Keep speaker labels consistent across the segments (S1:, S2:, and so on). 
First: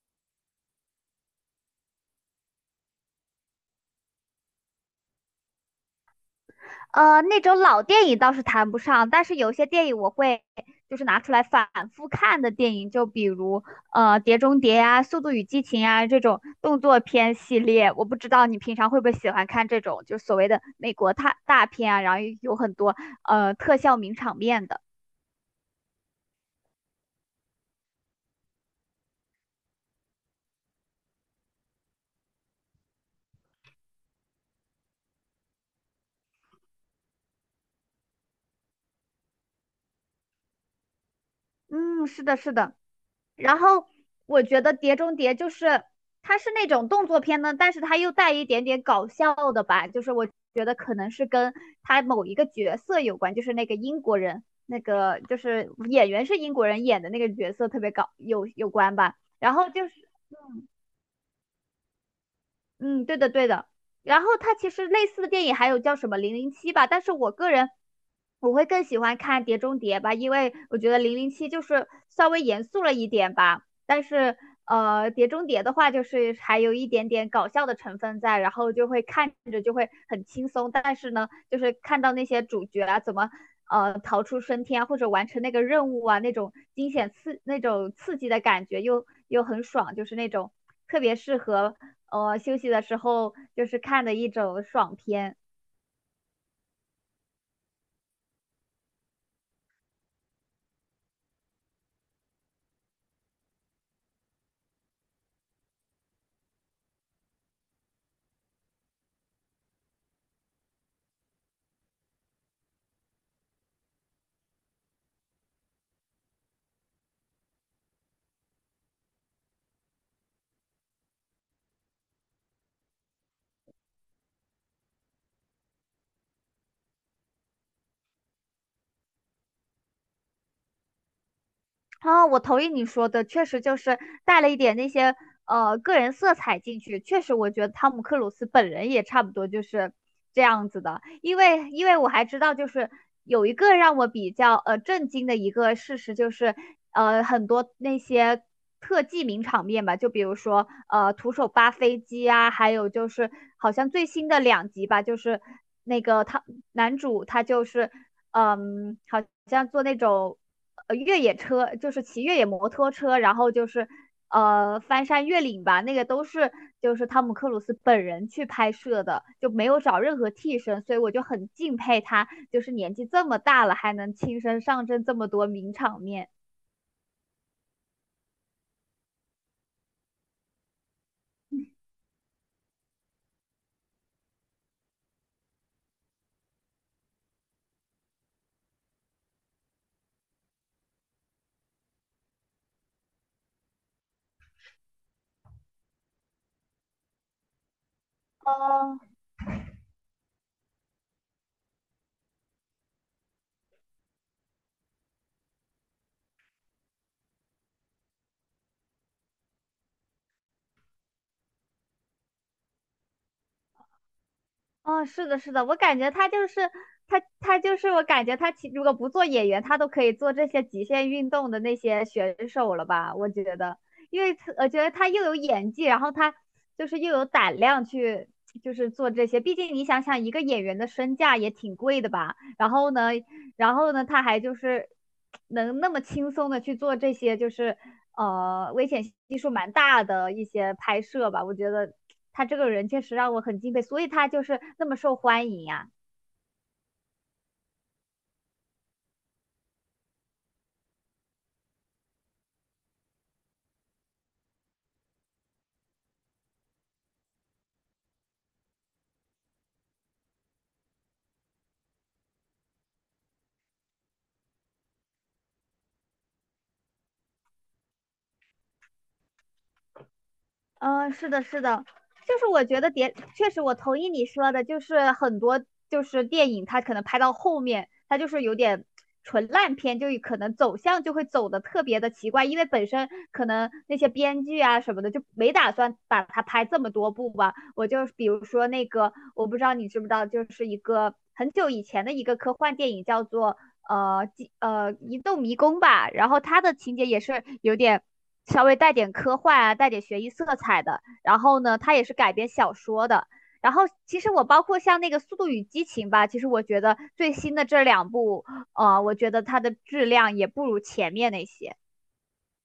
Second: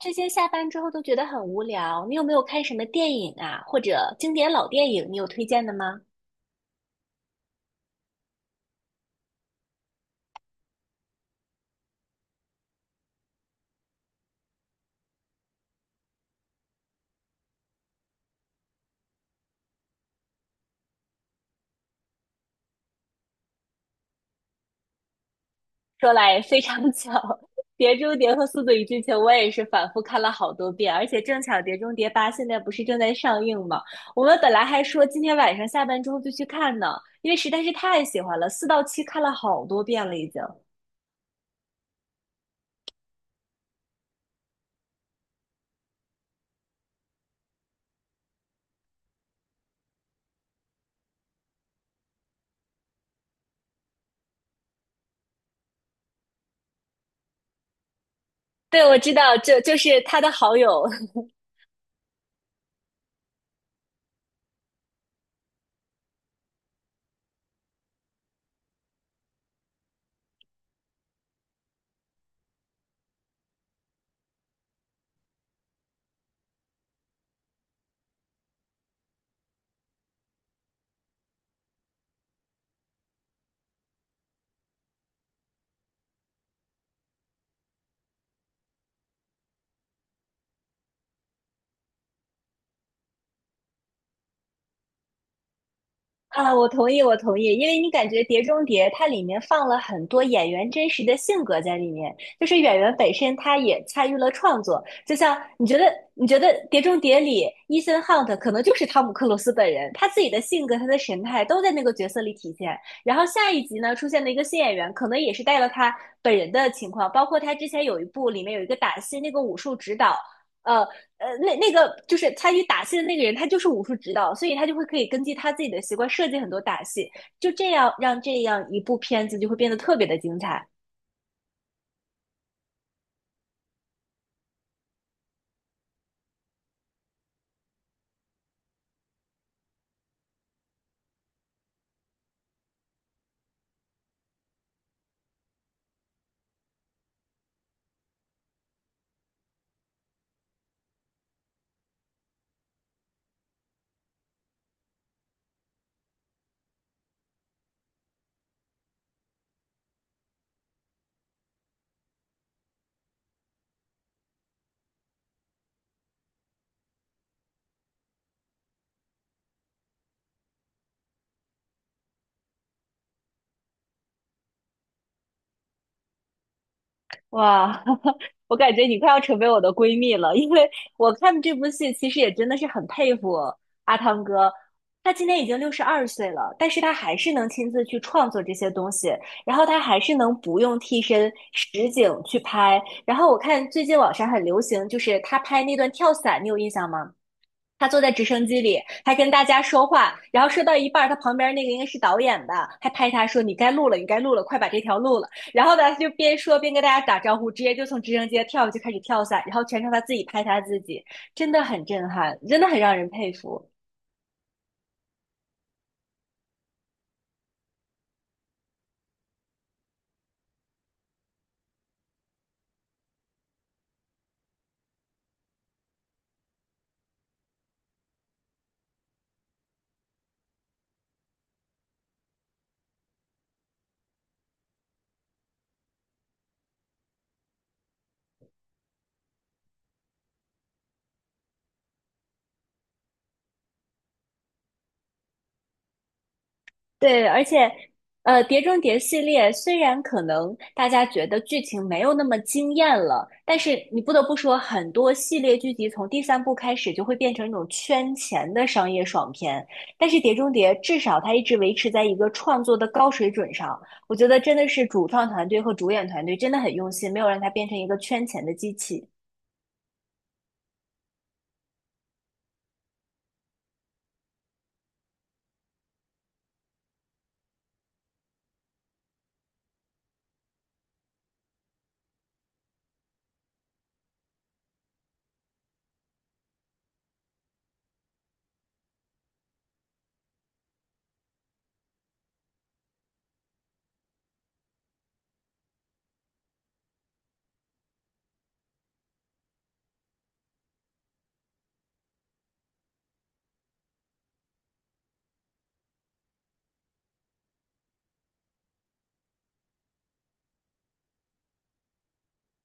S1: 这些下班之后都觉得很无聊，你有没有看什么电影啊，或者经典老电影，你有推荐的吗？
S2: 那种老电影倒是谈不上，但是有些电影我会就是拿出来反复看的电影，就比如《碟中谍》啊，《速度与激情》啊这种动作片系列。我不知道你平常会不会喜欢看这种，就是所谓的美国大片啊，然后有很多特效名场面的。
S1: 说来非常巧，《碟中谍》和《速度与激情》我也是反复看了好多遍，而且正巧《碟中谍八》现在不是正在上映吗？我们本来还说今天晚上下班之后就去看呢，因为实在是太喜欢了，四到七看了好多遍了已经。
S2: 嗯，是的，是的。然后我觉得《碟中谍》就是它是那种动作片呢，但是它又带一点点搞笑的吧，就是我觉得可能是跟它某一个角色有关，就是那个英国人，那个就是演员是英国人演的那个角色特别搞有有
S1: 对，
S2: 关
S1: 我知
S2: 吧。
S1: 道，
S2: 然
S1: 就
S2: 后
S1: 就
S2: 就是
S1: 是他的好友
S2: 嗯，对的，对的。然后它其实类似的电影还有叫什么《零零七》吧，但是我个人我会更喜欢看《碟中谍》吧，因为我觉得《零零七》就是稍微严肃了一点吧，但是《碟中谍》的话就是还有一点点搞笑的成分在，然后就会看着就会很轻松，但是呢，就是看到那些主角啊怎么逃出升天啊或者完成那个任务啊，那种惊险那种刺激的感觉又很爽，就是那种特别适合休息的时候就是看的一种爽片。
S1: 啊，我同意，我同意，因为你感觉《碟中谍》它里面放了很多演员真实的性格在里面，就是演员本身他也参与了创作。就像你觉得，你觉得《碟中谍》里伊森·汉特可能就是汤姆·克鲁斯本人，他自己的性格、他的神态都在那个角色里体现。然后下一集呢，出现了一个新演员，可能也是带了他本人的情况，包括他之前有一部里面有一个打戏，那个武术指导。呃，那个就是参与打戏的那个人，他就是武术指导，所以他就会可以根据他自己的习惯设计很多打戏，就这样让这样一部片子就会变得特别的精彩。
S2: 啊，我同意你说的，确实就是带了一点那些个人色彩进去。确实，我觉得汤姆克鲁斯本人也差不多就是这样子的，因为我还知道，就是有一个让我比较震惊的一个事实，就是很多那些特技名场面吧，就比如说徒手扒飞机啊，还有就是好像最新的两集吧，就是那个他男主他就是好像做那种。越野车，就是骑越野摩托车，然后就是翻山越岭吧，那个都是就是汤姆克鲁斯本人去拍摄的，就没有找任何替身，所以我就很敬佩他，就是年纪这么大了还能亲身上阵这么多名场面。
S1: 哇，我感觉你快要成为我的闺蜜了，因为我看这部戏其实也真的是很佩服阿汤哥，他今年已经62岁了，但是他还是能亲自去创作这些东西，然后他还是能不用替身实景去拍。然后我看最近网上很流行，就是他拍那段跳伞，你有印象吗？他坐在直升机里，
S2: 哦，
S1: 还跟大家说话，然后说到一半儿，他旁边那个应该是导演吧，还拍他说："你该录了，你该录了，快把这条录了。"然后呢，他就边说边跟大家打招呼，直接就从直升机跳下去开始跳伞，然后全程他自己拍他自己，真的很震撼，真的很让人佩服。
S2: 哦，是的，是的，我感觉他就是他就是我感觉他如果不做演员，他都可以做这些极限运动的那些选手了吧？我觉得，因为他我觉得他又有演技，然后他就是又有胆量去就是做这些。毕竟你想想，一个演员的身价也挺贵的吧？然后呢，然后呢,他还就是能那么轻松的去做这些，就是危险系数蛮大的一些拍摄吧。我觉得他这个人确实让我很敬佩，所以他就是那么受欢迎呀、啊
S1: 对，而且，《呃，《碟中谍》系列虽然可能大家觉得剧情没有那么惊艳了，但是你不得不说，很多系列剧集从第三部开始就会变成一种圈钱的商业爽片。但是《碟中谍》至少它一直维持在一个创作的高水准上，我觉得真的是主创团队和主演团队真的很用心，没有让它变成一个圈钱的机器。
S2: 嗯，是的，是的，就是我觉得确实我同意你说的，就是很多就是电影它可能拍到后面，它就是有点纯烂片，就可能走向就会走的特别的奇怪，因为本身可能那些编剧啊什么的就没打算把它拍这么多部吧。我就比如说那个，我不知道你知不知道，就是一个很久以前的一个科幻电影叫做呃几呃一栋迷宫吧，然后它的情节也是有点稍微带点科幻啊，带点悬疑色彩的。然后呢，它也是改编小说的。然后其实我包括像那个《速度与激情》吧，其实我觉得最新的这两部，我觉得它的质量也不如前面那些。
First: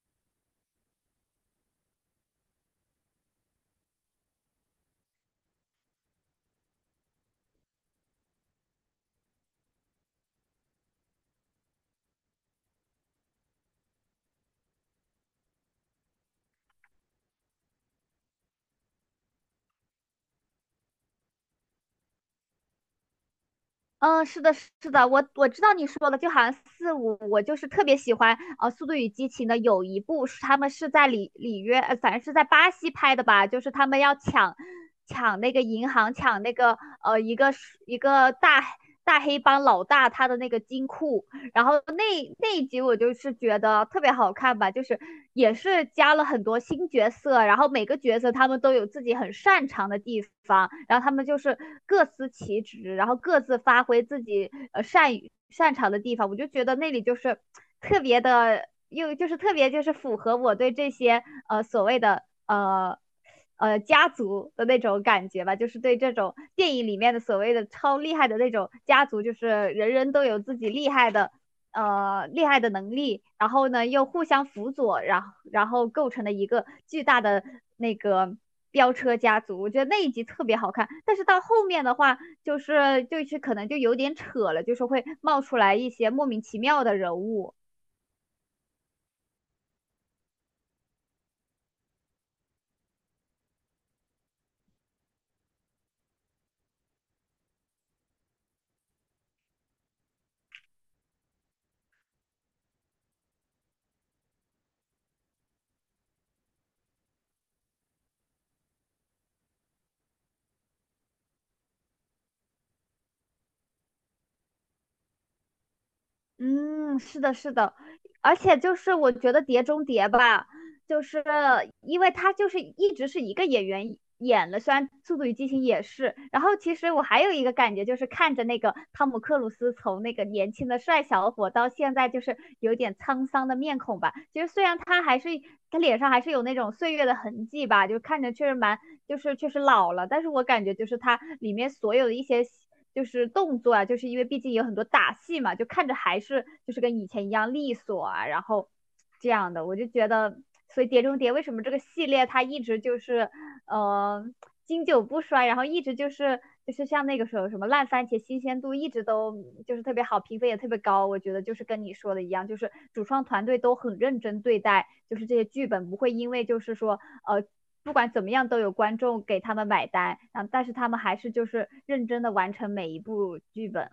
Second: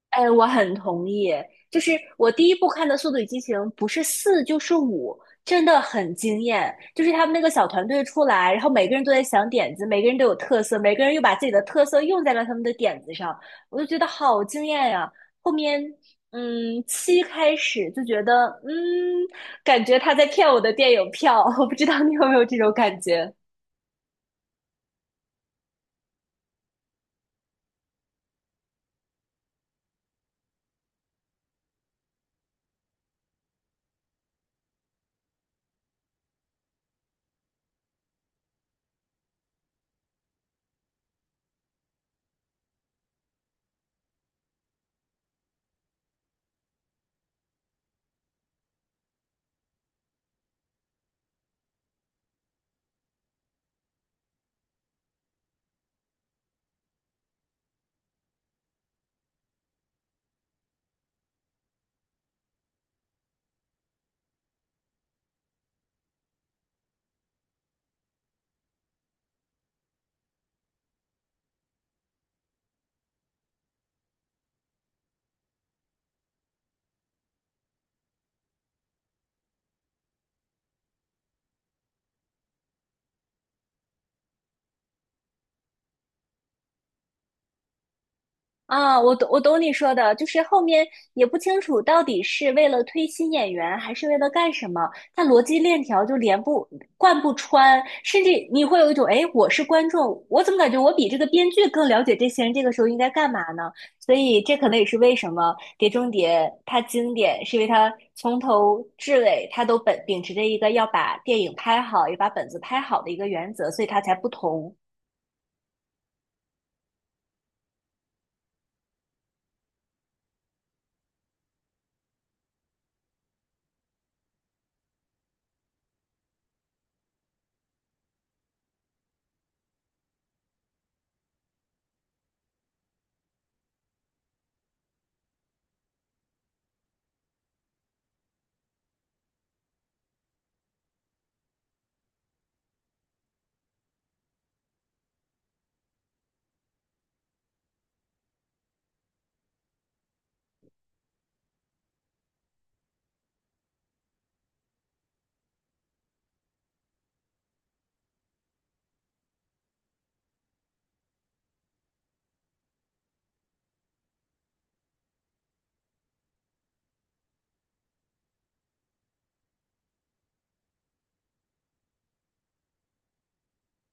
S1: 哎，我很同意。就是我第一部看的《速度与激情》，不是四就是五，真的很惊艳。就是他们那个小团队出来，然后每个人都在想点子，每个人都有特色，每个人又把自己的特色用在了他们的点子上，我就觉得好惊艳呀、后面，嗯，七开始就觉得，嗯，感觉他在骗我的电影票，我不知道你有没有这种感觉。
S2: 嗯，是的，是的，我知道你说的，就好像四五，我就是特别喜欢《速度与激情》的有一部是他们是在里约，反正是在巴西拍的吧，就是他们要抢那个银行，抢那个呃一个一个大黑帮老大他的那个金库，然后那一集我就是觉得特别好看吧，就是也是加了很多新角色，然后每个角色他们都有自己很擅长的地方，然后他们就是各司其职，然后各自发挥自己呃善于擅长的地方，我就觉得那里就是特别的，又就是特别就是符合我对这些所谓的家族的那种感觉吧，就是对这种电影里面的所谓的超厉害的那种家族，就是人人都有自己厉害的能力，然后呢又互相辅佐，然后构成了一个巨大的那个飙车家族。我觉得那一集特别好看，但是到后面的话，就是就是可能就有点扯了，就是会冒出来一些莫名其妙的人物。
S1: 啊，我懂，我懂你说的，就是后面也不清楚到底是为了推新演员，还是为了干什么，它逻辑链条就连不贯不穿，甚至你会有一种，哎，我是观众，我怎么感觉我比这个编剧更了解这些人这个时候应该干嘛呢？所以这可能也是为什么《碟中谍》它经典，是因为它从头至尾它都本秉持着一个要把电影拍好，也把本子拍好的一个原则，所以它才不同。
S2: 嗯，是的，是的，而且就是我觉得《碟中谍》吧，就是因为他就是一直是一个演员演了，虽然《速度与激情》也是，然后其实我还有一个感觉就是看着那个汤姆克鲁斯从那个年轻的帅小伙到现在就是有点沧桑的面孔吧，其实虽然他还是他脸上还是有那种岁月的痕迹吧，就看着确实蛮。就是确实老了，但是我感觉就是它里面所有的一些就是动作啊，就是因为毕竟有很多打戏嘛，就看着还是就是跟以前一样利索啊，然后这样的，我就觉得，所以《碟中谍》为什么这个系列它一直就是嗯。呃经久不衰，然后一直就是像那个时候什么烂番茄新鲜度一直都就是特别好，评分也特别高。我觉得就是跟你说的一样，就是主创团队都很认真对待，就是这些剧本不会因为就是说呃不管怎么样都有观众给他们买单，然但是他们还是就是认真的完成每一部剧本。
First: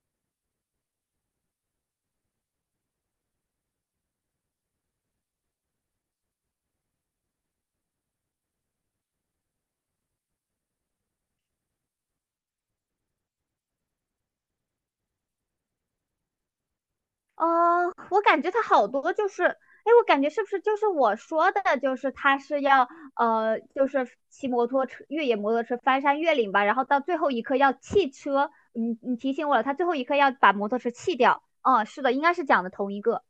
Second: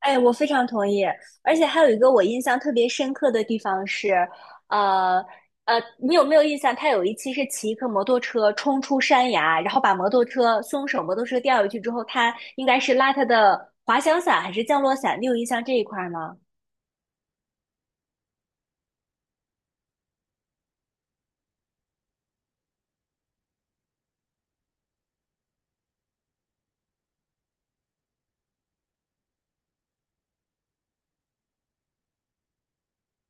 S1: 哎，我非常同意，而且还有一个我印象特别深刻的地方是，呃你有没有印象？他有一期是骑一个摩托车冲出山崖，然后把摩托车松手摩托车掉下去之后，他应该是拉他的滑翔伞还是降落伞？你有印象这一块吗？
S2: 哦，我感觉他好多就是，哎，我感觉是不是就是我说的，就是他是要就是骑摩托车、越野摩托车翻山越岭吧，然后到最后一刻要弃车，你提醒我了，他最后一刻要把摩托车弃掉。哦，是的，应该是讲的同一个。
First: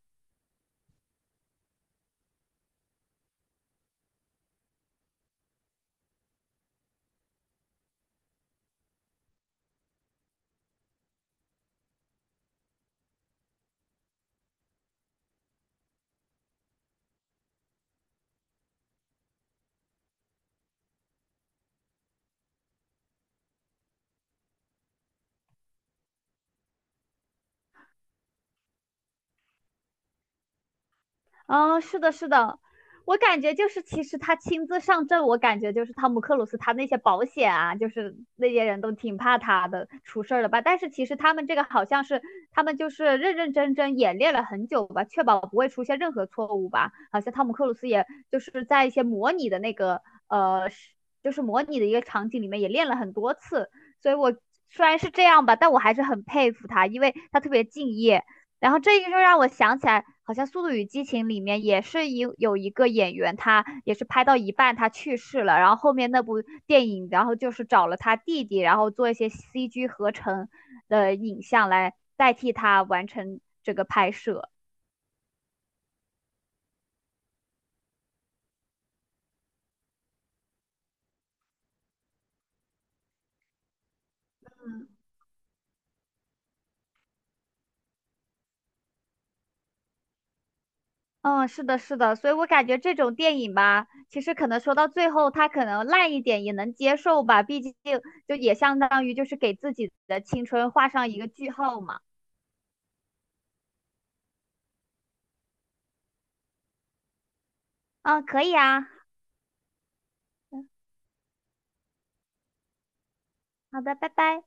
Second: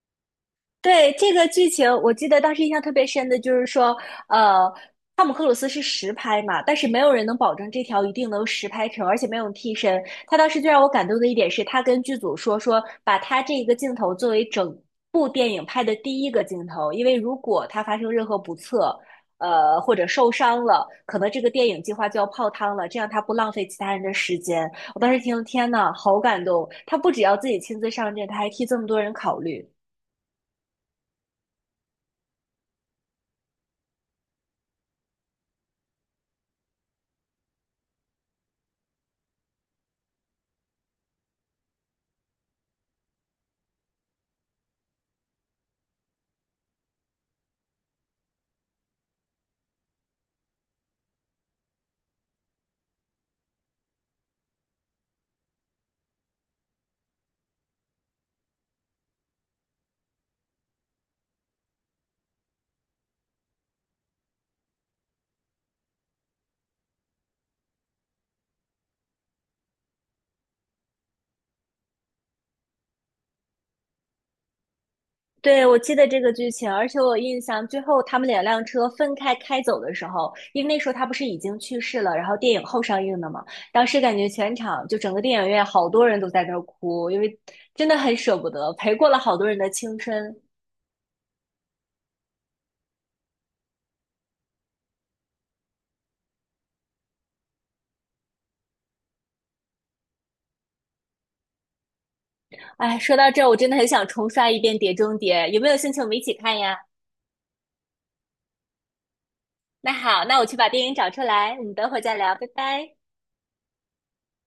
S1: 对，这个剧情，我记得当时印象特别深的就是说，呃，汤姆克鲁斯是实拍嘛，但是没有人能保证这条一定能实拍成，而且没有替身。他当时最让我感动的一点是，他跟剧组说，把他这一个镜头作为整部电影拍的第一个镜头，因为如果他发生任何不测，呃，或者受伤了，可能这个电影计划就要泡汤了，这样他不浪费其他人的时间。我当时听，天呐，好感动！他不只要自己亲自上阵，他还替这么多人考虑。
S2: 啊，是的，是的，我感觉就是，其实他亲自上阵，我感觉就是汤姆克鲁斯他那些保险啊，就是那些人都挺怕他的，出事儿了吧？但是其实他们这个好像是他们就是认认真真演练了很久吧，确保不会出现任何错误吧？好像汤姆克鲁斯也就是在一些模拟的那个呃，就是模拟的一个场景里面也练了很多次，所以我虽然是这样吧，但我还是很佩服他，因为他特别敬业，然后这个就让我想起来，好像《速度与激情》里面也是有一个演员，他也是拍到一半他去世了，然后后面那部电影，然后就是找了他弟弟，然后做一些 CG 合成的影像来代替他完成这个拍摄。
S1: 对，我记得这个剧情，而且我有印象最后他们两辆车分开开走的时候，因为那时候他不是已经去世了，然后电影后上映的嘛，当时感觉全场
S2: 嗯
S1: 就整个电影院好多人都在那儿哭，因为真的很舍不得，陪过了好多人的青春。
S2: 嗯，是的，是的，所以我感觉这种电影吧，其实可能说到最后，他可能烂一点也能接受吧，毕竟就也相当于就是给自己的青春画上一个句号嘛。
S1: 哎，说到这儿，我真的很想重刷一遍《碟中谍》，有没有兴趣我们一起看呀？
S2: 嗯，可以啊，
S1: 那好，那我去把电
S2: 嗯
S1: 影找出来，我们等会儿再聊，拜拜。
S2: 好的，拜拜。